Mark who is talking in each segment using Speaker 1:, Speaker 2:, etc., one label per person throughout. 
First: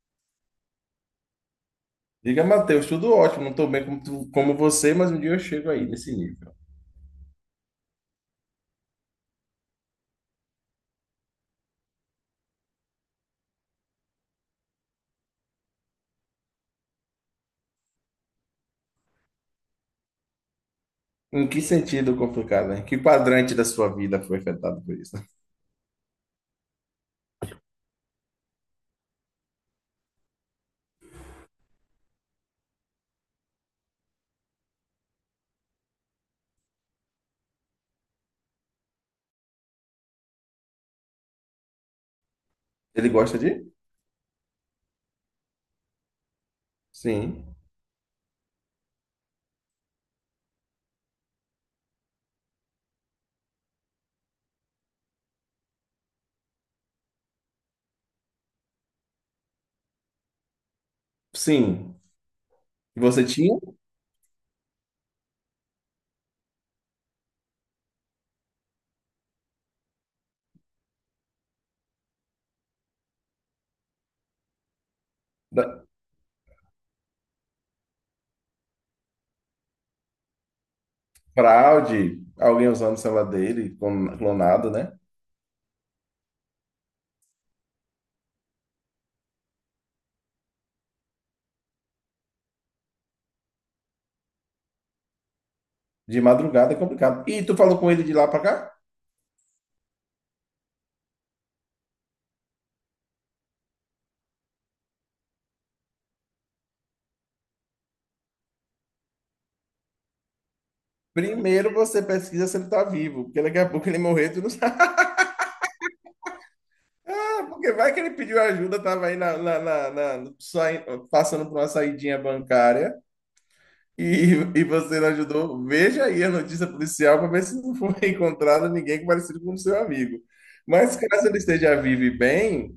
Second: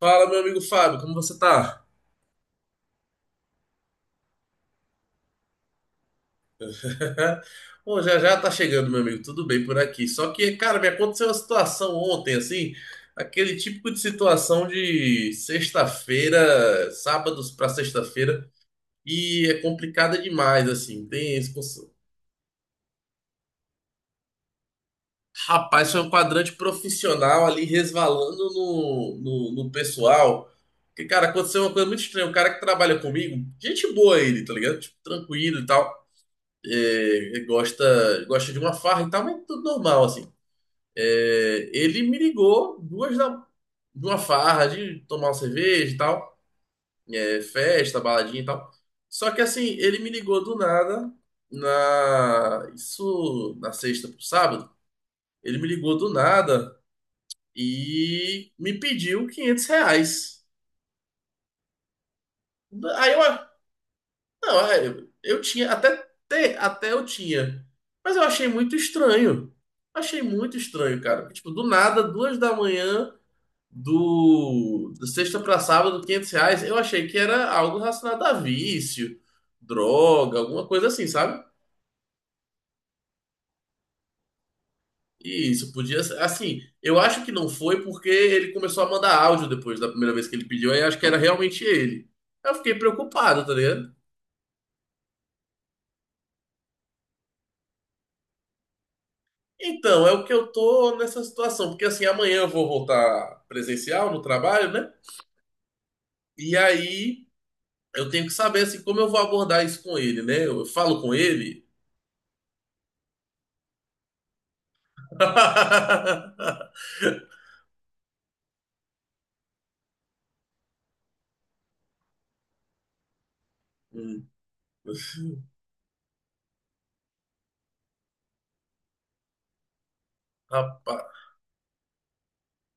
Speaker 1: Fala, meu amigo Fábio, como você tá?
Speaker 2: Diga, Matheus, tudo ótimo, não estou bem como, como você, mas um dia eu chego aí, nesse nível.
Speaker 1: Bom, já já tá chegando, meu amigo, tudo bem por aqui. Só que, cara, me aconteceu uma situação ontem, assim, aquele típico de situação de sexta-feira, sábados pra sexta-feira, e é complicada demais, assim. Tem
Speaker 2: Em
Speaker 1: esse...
Speaker 2: que sentido complicado, né? Que quadrante da sua vida foi afetado por isso?
Speaker 1: Rapaz, foi um quadrante profissional ali resvalando no pessoal. Que, cara, aconteceu uma coisa muito estranha. O cara que trabalha comigo, gente boa ele, tá ligado? Tipo, tranquilo e tal. É, gosta de uma farra e tal, mas tudo normal, assim. É, ele me ligou
Speaker 2: Ele
Speaker 1: duas da,
Speaker 2: gosta de?
Speaker 1: de uma farra, de tomar uma cerveja e tal, é,
Speaker 2: Sim.
Speaker 1: festa, baladinha e tal. Só que assim, ele me ligou do nada, isso na sexta pro sábado, ele me ligou do nada e me pediu 500 reais.
Speaker 2: Sim. E
Speaker 1: Aí eu
Speaker 2: você tinha
Speaker 1: Não, é, eu tinha, até, até eu tinha. Mas eu achei muito estranho. Achei muito estranho, cara. Tipo, do nada, duas da manhã, do sexta pra
Speaker 2: Da-
Speaker 1: sábado, 500 reais. Eu achei que era algo relacionado a vício, droga, alguma coisa assim, sabe?
Speaker 2: fraude, alguém usando o celular dele, clonado, né?
Speaker 1: E isso podia ser. Assim, eu acho que não foi porque ele começou a mandar áudio depois da primeira vez que ele pediu. Aí eu acho que era realmente ele. Aí eu fiquei preocupado, tá ligado?
Speaker 2: De madrugada é complicado. E tu falou com ele de lá pra cá?
Speaker 1: Então, é o que eu tô nessa situação, porque assim, amanhã eu vou voltar presencial no trabalho, né? E aí eu tenho que saber assim como eu vou abordar isso com ele, né? Eu falo com ele.
Speaker 2: Primeiro você pesquisa se ele tá vivo, porque daqui a pouco ele morrer, tu não sabe. Porque vai que ele pediu ajuda, tava aí passando por uma saidinha bancária.
Speaker 1: Hum,
Speaker 2: E você não ajudou? Veja aí a notícia policial para ver se não foi encontrado ninguém parecido com o seu amigo. Mas
Speaker 1: rapaz,
Speaker 2: caso ele esteja vivo e bem,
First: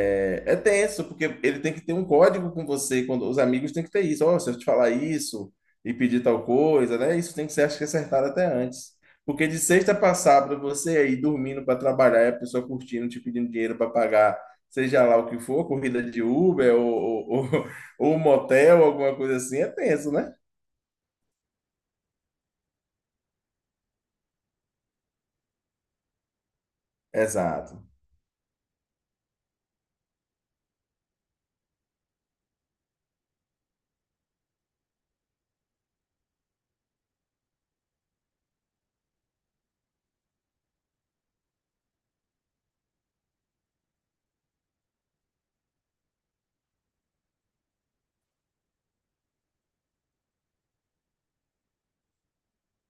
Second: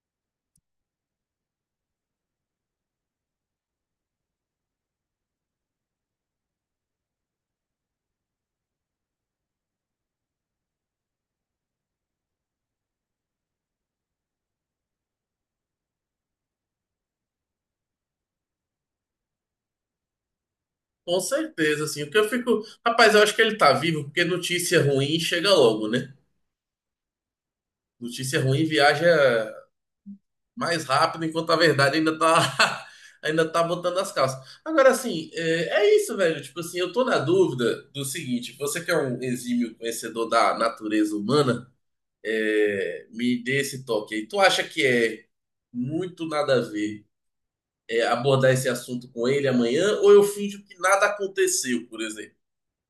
Speaker 2: é, é tenso, porque ele tem que ter um código com você, quando os amigos têm que ter isso. Ó, se eu te falar isso e pedir tal coisa, né? Isso tem que ser, acho que, acertado até antes. Porque de sexta para sábado, você aí dormindo para trabalhar, e a pessoa curtindo, te pedindo dinheiro para pagar, seja lá o que for, corrida de Uber ou ou motel, alguma coisa assim, é tenso, né?
Speaker 1: com certeza, assim, porque eu fico, rapaz, eu acho que ele tá vivo, porque notícia ruim chega logo, né?
Speaker 2: Exato.
Speaker 1: Notícia ruim viaja mais rápido, enquanto a verdade ainda tá, ainda tá botando as calças. Agora, assim, é isso, velho. Tipo assim, eu tô na dúvida do seguinte: você que é um exímio conhecedor da natureza humana, é, me dê esse toque aí. Tu acha que é muito nada a ver é, abordar esse assunto com ele amanhã, ou eu finjo que nada aconteceu, por exemplo?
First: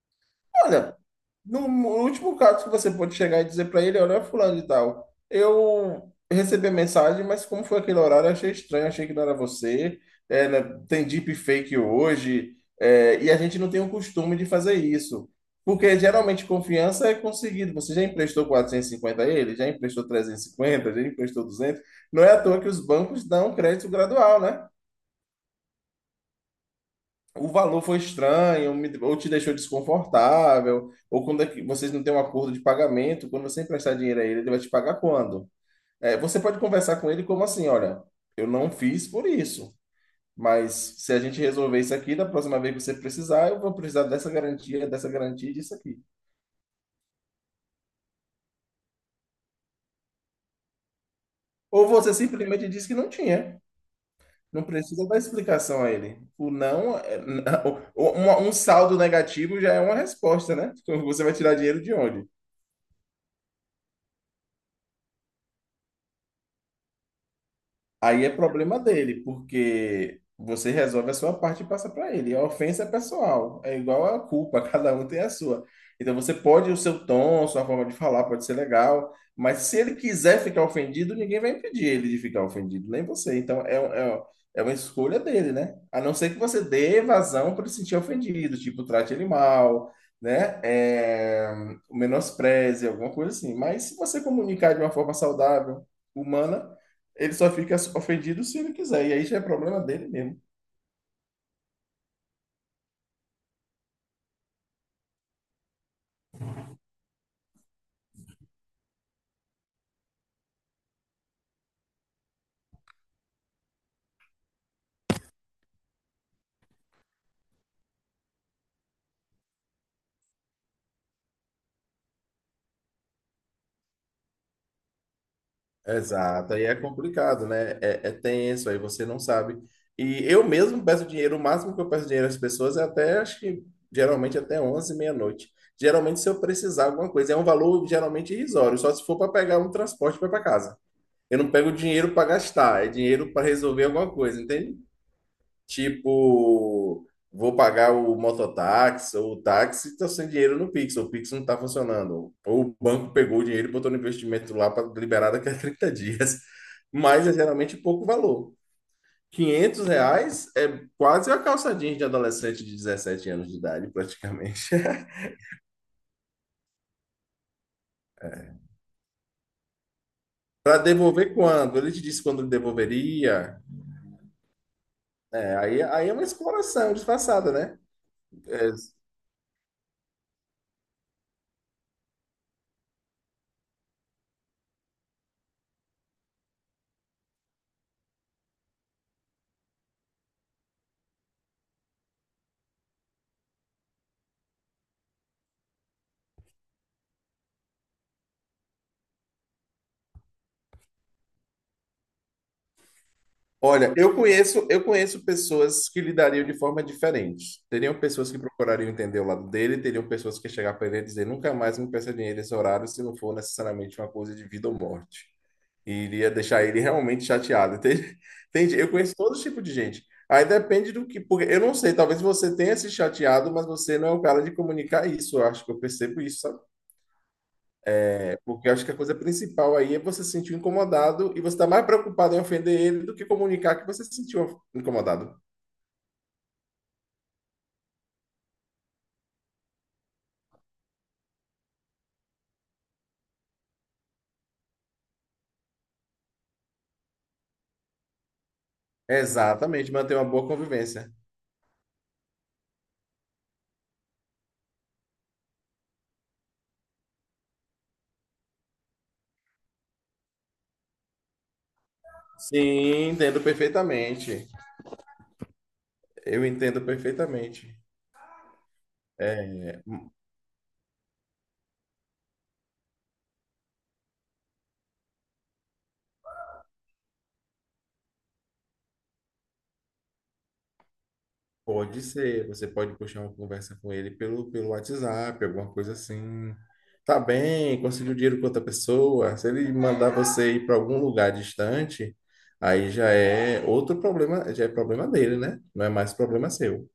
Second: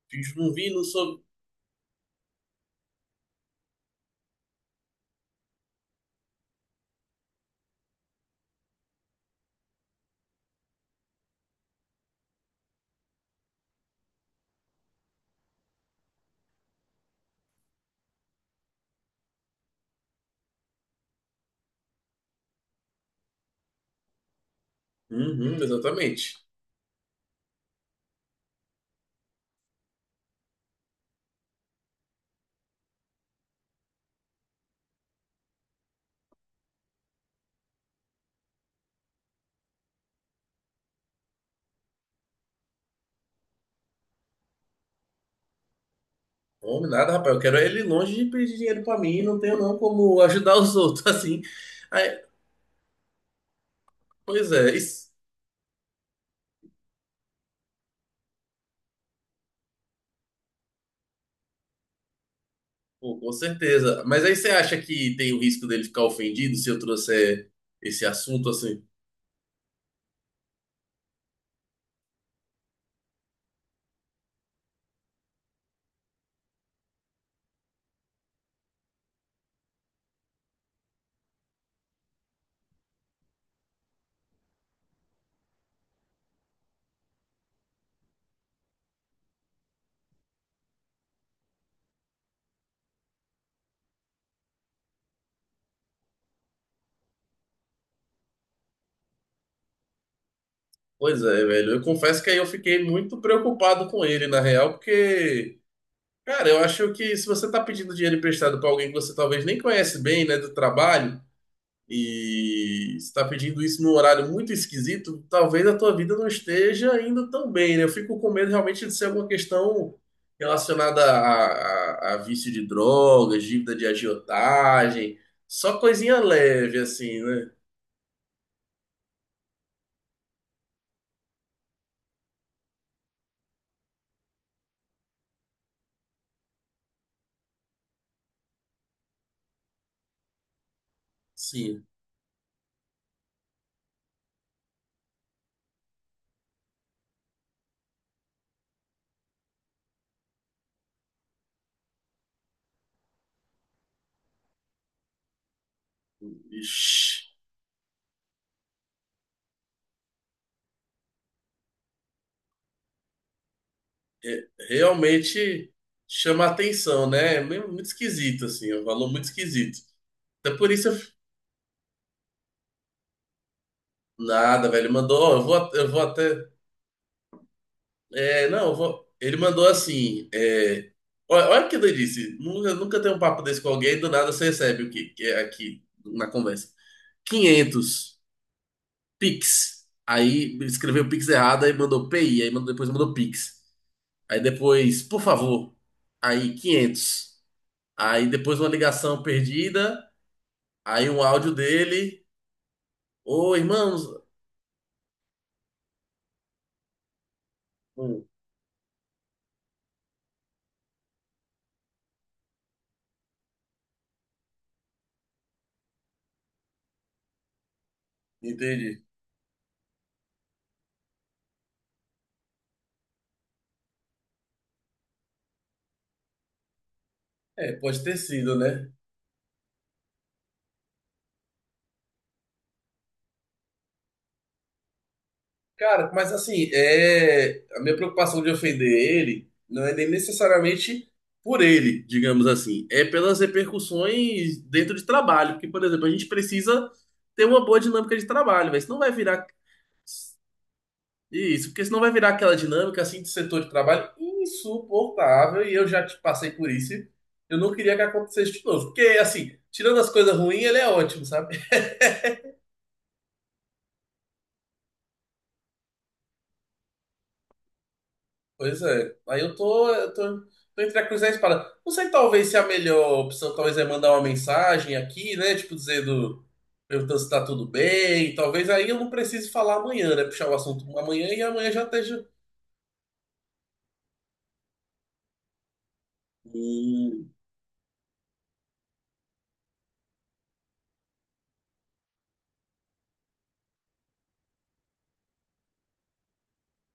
Speaker 1: Finjo não vi, não
Speaker 2: Olha,
Speaker 1: soube.
Speaker 2: no último caso que você pode chegar e dizer para ele, olha, fulano e tal, eu recebi a mensagem, mas como foi aquele horário, eu achei estranho, achei que não era você. É, né, tem deepfake hoje, é, e a gente não tem o costume de fazer isso. Porque geralmente confiança é conseguido. Você já emprestou 450 a ele? Já emprestou 350, já emprestou 200. Não é à toa que os bancos dão crédito gradual, né?
Speaker 1: Uhum, exatamente.
Speaker 2: O valor foi estranho, ou te deixou desconfortável, ou quando é que vocês não têm um acordo de pagamento, quando você emprestar dinheiro a ele, ele vai te pagar quando? É, você pode conversar com ele como assim, olha, eu não fiz por isso, mas se a gente resolver isso aqui, da próxima vez que você precisar, eu vou precisar dessa garantia e disso aqui.
Speaker 1: Homem, nada, rapaz. Eu quero é ele longe de pedir dinheiro pra mim, não tenho não como ajudar os outros, assim.
Speaker 2: Ou você
Speaker 1: Aí,
Speaker 2: simplesmente diz que não tinha.
Speaker 1: pois
Speaker 2: Não
Speaker 1: é,
Speaker 2: precisa
Speaker 1: isso.
Speaker 2: dar explicação a ele. O não, um saldo negativo já é uma resposta, né? Então, você vai tirar dinheiro de onde?
Speaker 1: Pô, com certeza. Mas aí você acha que tem o risco dele ficar ofendido se eu trouxer esse
Speaker 2: Aí é
Speaker 1: assunto
Speaker 2: problema
Speaker 1: assim?
Speaker 2: dele, porque você resolve a sua parte e passa para ele. A ofensa é pessoal, é igual a culpa, cada um tem a sua. Então você pode, o seu tom, sua forma de falar pode ser legal, mas se ele quiser ficar ofendido, ninguém vai impedir ele de ficar ofendido, nem você. Então é uma escolha dele, né? A não ser que você dê vazão para ele se sentir ofendido, tipo, trate ele mal, né? É, menospreze, alguma coisa assim. Mas se você comunicar de uma forma saudável, humana. Ele só fica ofendido se ele quiser, e aí já é problema dele mesmo.
Speaker 1: Pois é, velho. Eu confesso que aí eu fiquei muito preocupado com ele, na real, porque, cara, eu acho que se você tá pedindo dinheiro emprestado pra alguém que você talvez nem conhece bem, né, do trabalho. E se está pedindo isso num horário muito esquisito, talvez a tua vida não esteja indo tão bem, né? Eu fico com medo realmente de ser alguma questão relacionada a vício de drogas, dívida de agiotagem, só coisinha
Speaker 2: Exato, aí é
Speaker 1: leve, assim,
Speaker 2: complicado,
Speaker 1: né?
Speaker 2: né? É, é tenso, aí você não sabe. E eu mesmo peço dinheiro, o máximo que eu peço dinheiro às pessoas é até, acho que geralmente até 11 meia-noite. Geralmente, se eu precisar alguma coisa, é um valor geralmente irrisório, só se for para pegar um transporte para ir para casa. Eu não pego
Speaker 1: Sim,
Speaker 2: dinheiro para gastar, é dinheiro para resolver alguma coisa, entende? Tipo, vou pagar o mototáxi ou o táxi, estou sem dinheiro no Pix, o Pix não está funcionando. Ou o banco pegou o dinheiro e botou no investimento lá para liberar daqui a 30 dias. Mas
Speaker 1: ixi,
Speaker 2: é geralmente pouco valor. R$ 500 é quase a calça jeans de adolescente de 17 anos de idade, praticamente.
Speaker 1: realmente chama atenção, né? É muito esquisito, assim, é um valor muito esquisito. Até por
Speaker 2: Para
Speaker 1: isso eu...
Speaker 2: devolver quando? Ele te disse quando ele devolveria.
Speaker 1: Nada, velho, mandou, ó, eu vou,
Speaker 2: É, aí,
Speaker 1: eu vou
Speaker 2: aí é uma
Speaker 1: até...
Speaker 2: exploração disfarçada, né?
Speaker 1: É, não,
Speaker 2: É,
Speaker 1: ele mandou assim. É, olha o que ele disse. Nunca, nunca tem um papo desse com alguém, do nada você recebe o que, que é aqui na conversa. Quinhentos Pix. Aí escreveu Pix errado, aí mandou PI, aí mandou, depois mandou Pix. Aí depois, por favor. Aí 500. Aí depois uma ligação perdida, aí um áudio dele. Ô,
Speaker 2: olha,
Speaker 1: irmãos.
Speaker 2: eu conheço pessoas que lidariam de forma diferente. Teriam
Speaker 1: Hum,
Speaker 2: pessoas que procurariam entender o lado dele, teriam pessoas que chegar para ele e dizer nunca mais me peça dinheiro nesse horário se não for necessariamente uma coisa de vida ou morte. E iria deixar ele realmente chateado. Entende? Entende? Eu
Speaker 1: entendi.
Speaker 2: conheço todo tipo de gente. Aí depende do que, porque eu não sei, talvez você tenha se chateado, mas você não é o cara de comunicar isso. Eu acho que eu percebo isso, sabe?
Speaker 1: É, pode ter sido,
Speaker 2: Porque eu acho
Speaker 1: né?
Speaker 2: que a coisa principal aí é você se sentir incomodado e você está mais preocupado em ofender ele do que comunicar que você se sentiu incomodado.
Speaker 1: Cara, mas assim, é... A minha preocupação de ofender ele não é nem necessariamente por ele, digamos assim, é pelas repercussões dentro de trabalho. Porque, por exemplo, a gente precisa ter uma boa dinâmica de trabalho, mas não vai virar
Speaker 2: Exatamente, manter uma boa convivência.
Speaker 1: isso, porque senão vai virar aquela dinâmica assim de setor de trabalho insuportável e eu já te passei por isso. E eu não queria que acontecesse de novo, porque assim, tirando as coisas ruins, ele é ótimo, sabe?
Speaker 2: Sim, entendo perfeitamente. Eu entendo perfeitamente.
Speaker 1: Pois é. Aí
Speaker 2: É,
Speaker 1: tô entre a cruz e a espada. Não sei, talvez, se é a melhor opção talvez é mandar uma mensagem aqui, né? Tipo, dizendo, perguntando se tá tudo bem. Talvez aí eu não precise falar amanhã, né? Puxar o assunto amanhã e amanhã já
Speaker 2: pode
Speaker 1: esteja.
Speaker 2: ser, você pode puxar uma conversa com ele pelo, pelo WhatsApp, alguma coisa assim. Tá bem, conseguiu dinheiro com outra pessoa. Se ele mandar você ir para algum lugar distante, aí já é outro problema, já é problema dele, né? Não é mais problema seu.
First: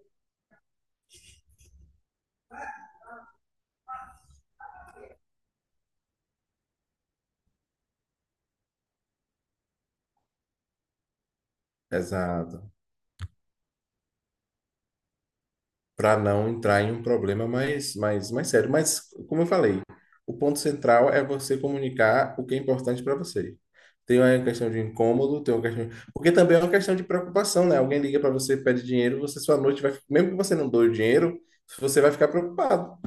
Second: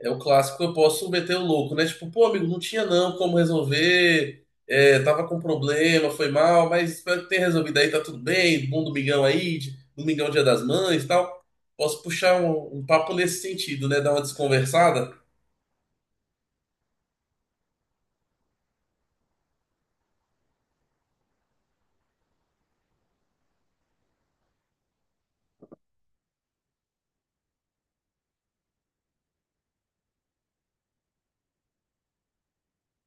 Speaker 1: É o clássico, eu posso meter o louco, né? Tipo, pô, amigo, não tinha não como resolver, é, tava com problema, foi mal, mas espero que tenha resolvido aí, tá tudo bem, bom domingão aí, domingão Dia das Mães e tal. Posso puxar
Speaker 2: Exato.
Speaker 1: um papo nesse sentido, né? Dar uma desconversada?
Speaker 2: Para não entrar em um problema mais sério. Mas, como eu falei, o ponto central é você comunicar o que é importante para você. Tem uma questão de incômodo, tem uma questão. Porque também é uma questão de preocupação, né? Alguém liga para você, pede dinheiro, você sua noite vai. Mesmo que você não doe o dinheiro, você vai ficar preocupado,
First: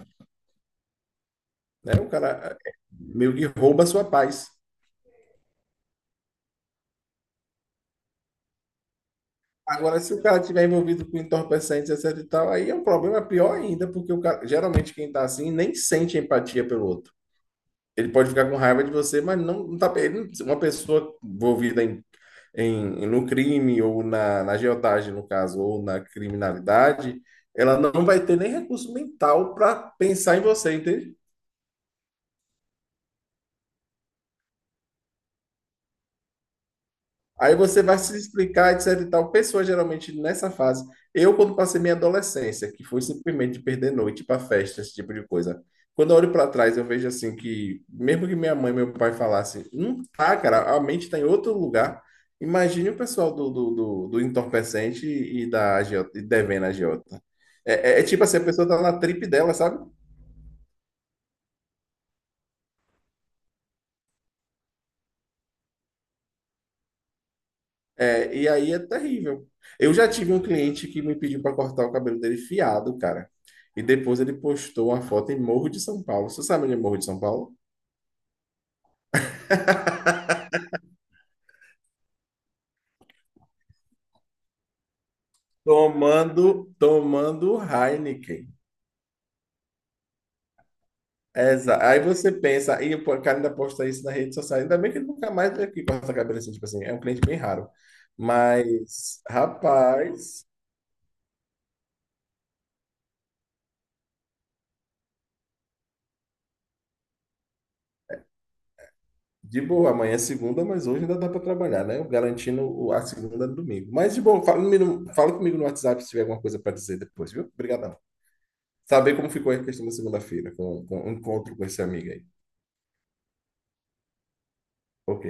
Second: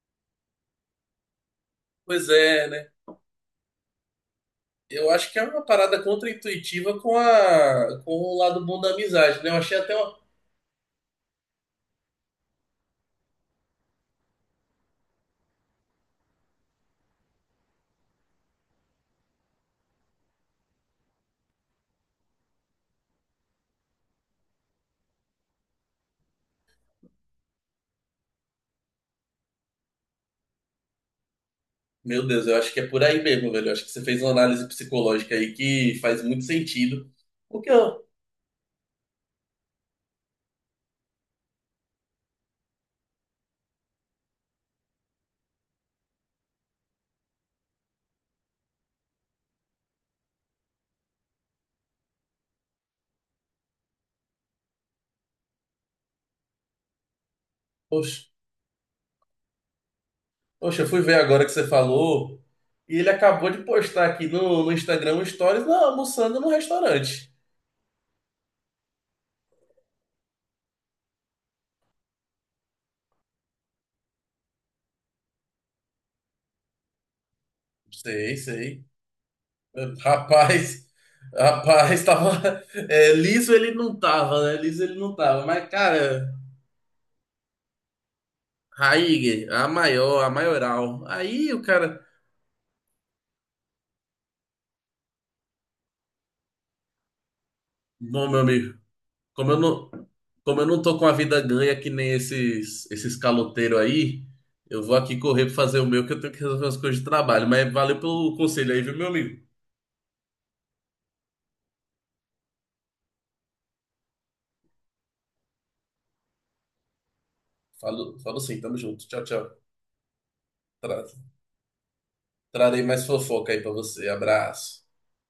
Speaker 2: né? O
Speaker 1: Pois
Speaker 2: cara
Speaker 1: é, né?
Speaker 2: meio que rouba a sua paz.
Speaker 1: Eu acho que é uma parada contraintuitiva com com o lado bom da amizade, né? Eu achei até
Speaker 2: Agora, se
Speaker 1: uma...
Speaker 2: o cara tiver envolvido com entorpecentes, etc e tal, aí é um problema pior ainda, porque o cara, geralmente quem tá assim nem sente empatia pelo outro. Ele pode ficar com raiva de você, mas não, uma pessoa envolvida no crime ou na, na agiotagem, no caso, ou na criminalidade, ela não vai ter nem recurso mental para pensar em você, entende?
Speaker 1: Meu Deus, eu acho que é por aí mesmo, velho. Eu acho que você fez uma análise psicológica aí que faz muito sentido.
Speaker 2: Aí
Speaker 1: Porque,
Speaker 2: você vai
Speaker 1: ó,
Speaker 2: se explicar, etc e tal. Pessoas geralmente nessa fase. Eu, quando passei minha adolescência, que foi simplesmente perder noite para festa, esse tipo de coisa. Quando eu olho para trás, eu vejo assim que, mesmo que minha mãe e meu pai falassem, não tá, cara, a mente está em outro lugar. Imagine o pessoal do entorpecente e da agiota, e devendo a agiota. É tipo
Speaker 1: poxa.
Speaker 2: assim, a pessoa tá na trip dela, sabe?
Speaker 1: Poxa, eu fui ver agora que você falou e ele acabou de postar aqui no Instagram um stories, não, almoçando no restaurante.
Speaker 2: É, e aí é terrível. Eu já tive um cliente que me pediu para cortar o cabelo dele fiado, cara. E depois ele postou uma foto em Morro de São Paulo. Você sabe onde é Morro de São Paulo?
Speaker 1: Sei, sei. Rapaz, rapaz, tava. É, liso ele não tava, né? Liso ele não tava. Mas, cara,
Speaker 2: Tomando Heineken.
Speaker 1: Raíger, a maior, a maioral. Aí o
Speaker 2: Exa.
Speaker 1: cara.
Speaker 2: Aí você pensa, e o cara ainda posta isso na rede social. Ainda bem que ele nunca mais veio aqui cortar cabelo assim, tipo assim, é um cliente bem raro.
Speaker 1: Bom, meu amigo,
Speaker 2: Mas,
Speaker 1: como eu não,
Speaker 2: rapaz,
Speaker 1: como eu não tô com a vida ganha que nem esses, caloteiros aí, eu vou aqui correr pra fazer o meu, que eu tenho que resolver as coisas de trabalho. Mas valeu pelo conselho aí, viu, meu amigo?
Speaker 2: de boa, amanhã é segunda, mas hoje ainda dá para trabalhar, né? Eu garantindo a segunda no domingo. Mas de boa, fala comigo no WhatsApp se tiver alguma coisa para dizer depois, viu? Obrigadão.
Speaker 1: Falo, falo sim, tamo junto.
Speaker 2: Saber
Speaker 1: Tchau,
Speaker 2: como
Speaker 1: tchau.
Speaker 2: ficou a questão da segunda-feira, com
Speaker 1: Tra-
Speaker 2: o encontro com esse amigo aí.
Speaker 1: Trarei mais fofoca aí pra você. Abraço.
Speaker 2: Ok.